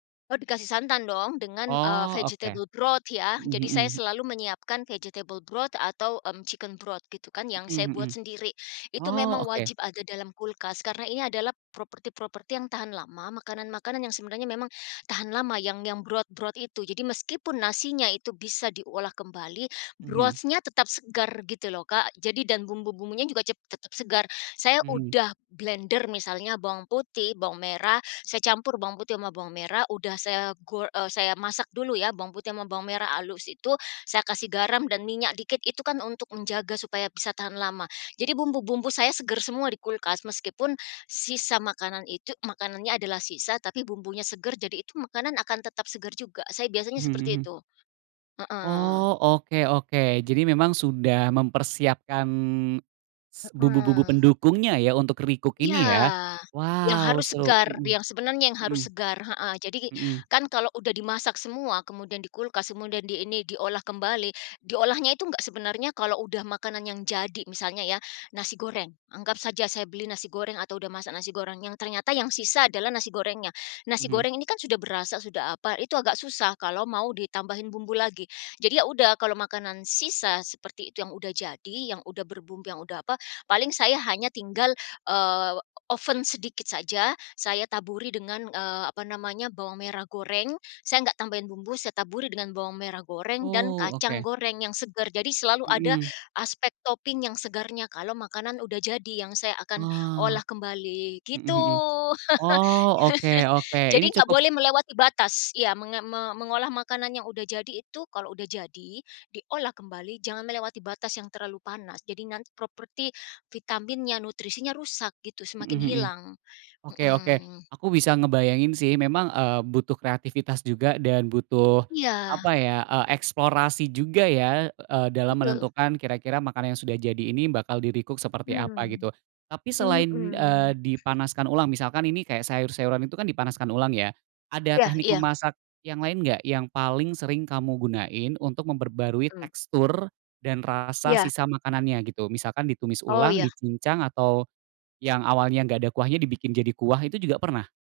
Oh dikasih santan dong, dengan, eee, Oh, oke. vegetable broth ya. Mhm Jadi saya mhm. selalu menyiapkan vegetable broth atau, mmm, chicken broth, gitu kan, yang Mhm saya buat mhm. sendiri. Itu Oh, memang oke. wajib ada dalam kulkas karena ini adalah properti-properti yang tahan lama, makanan-makanan yang sebenarnya memang tahan lama yang yang broth-broth itu. Jadi meskipun nasinya itu bisa diolah kembali, Mhm. broth-nya tetap segar, gitu loh, Kak. Jadi dan bumbu-bumbunya juga cep tetap segar. Saya Mhm. udah blender misalnya bawang putih, bawang merah, saya campur bawang putih sama bawang merah udah saya go eee, saya masak dulu ya bawang putih sama bawang merah halus itu, saya kasih garam dan minyak dikit itu kan untuk menjaga supaya bisa tahan lama. Jadi bumbu-bumbu saya segar semua di kulkas, meskipun sisa makanan itu makanannya adalah sisa, tapi bumbunya segar jadi itu makanan akan tetap segar juga. Saya biasanya Mhm seperti mhm. itu, heeh. Oh, oke oke. Jadi memang sudah mempersiapkan, s bumbu-bumbu Heeh. pendukungnya ya untuk recook ini ya? Iya. Yang Wow! harus Seru, segar, mhm yang sebenarnya yang mhm. harus segar, heeh. Jadi, Mhm. kan kalau sudah dimasak semua, kemudian di kulkas, kemudian diini diolah kembali, diolahnya itu nggak sebenarnya kalau sudah makanan yang jadi, misalnya ya, nasi goreng. Anggap saja saya beli nasi goreng atau sudah masak nasi goreng yang ternyata yang sisa adalah nasi gorengnya. Nasi Mhm. goreng ini kan sudah berasa, sudah apa, itu agak susah kalau mau ditambahin bumbu lagi. Jadi ya sudah kalau makanan sisa seperti itu yang sudah jadi, yang sudah berbumbu, yang sudah apa, paling saya hanya tinggal, eee, oven sedikit saja, saya taburi dengan, eee, apa namanya, bawang merah goreng, saya nggak tambahin bumbu, saya taburi dengan bawang merah goreng dan Oh, kacang oke. goreng yang segar, jadi selalu ada Mhm. aspek topping yang segarnya kalau makanan sudah jadi yang saya akan Oh, olah kembali, mhm gitu. mhm. Oh, oke oke, ini Jadi nggak cukup boleh melewati batas iya, menga me mengolah makanan yang sudah jadi itu kalau sudah jadi, diolah kembali jangan melewati batas yang terlalu panas. Jadi nanti properti vitaminnya, nutrisinya, rusak gitu, Mhm semakin mhm, hilang, oke oke. mhm. Aku bisa ngebayangin sih, memang, eee, butuh kreativitas juga dan butuh Iya. apa ya eee, eksplorasi juga ya, eee, dalam Betul. menentukan kira-kira makanan yang sudah jadi ini bakal di-recook seperti apa, Hmm, gitu. Tapi selain, eee, mhm. dipanaskan ulang misalkan ini kayak sayur-sayuran itu kan dipanaskan ulang ya, ada Iya teknik iya. memasak yang lain nggak yang paling sering kamu gunain untuk memperbarui Mhm. tekstur dan rasa Iya. sisa makanannya, gitu? Misalkan ditumis Oh, ulang, iya. dicincang atau, yang awalnya nggak ada kuahnya dibikin jadi kuah, itu juga pernah?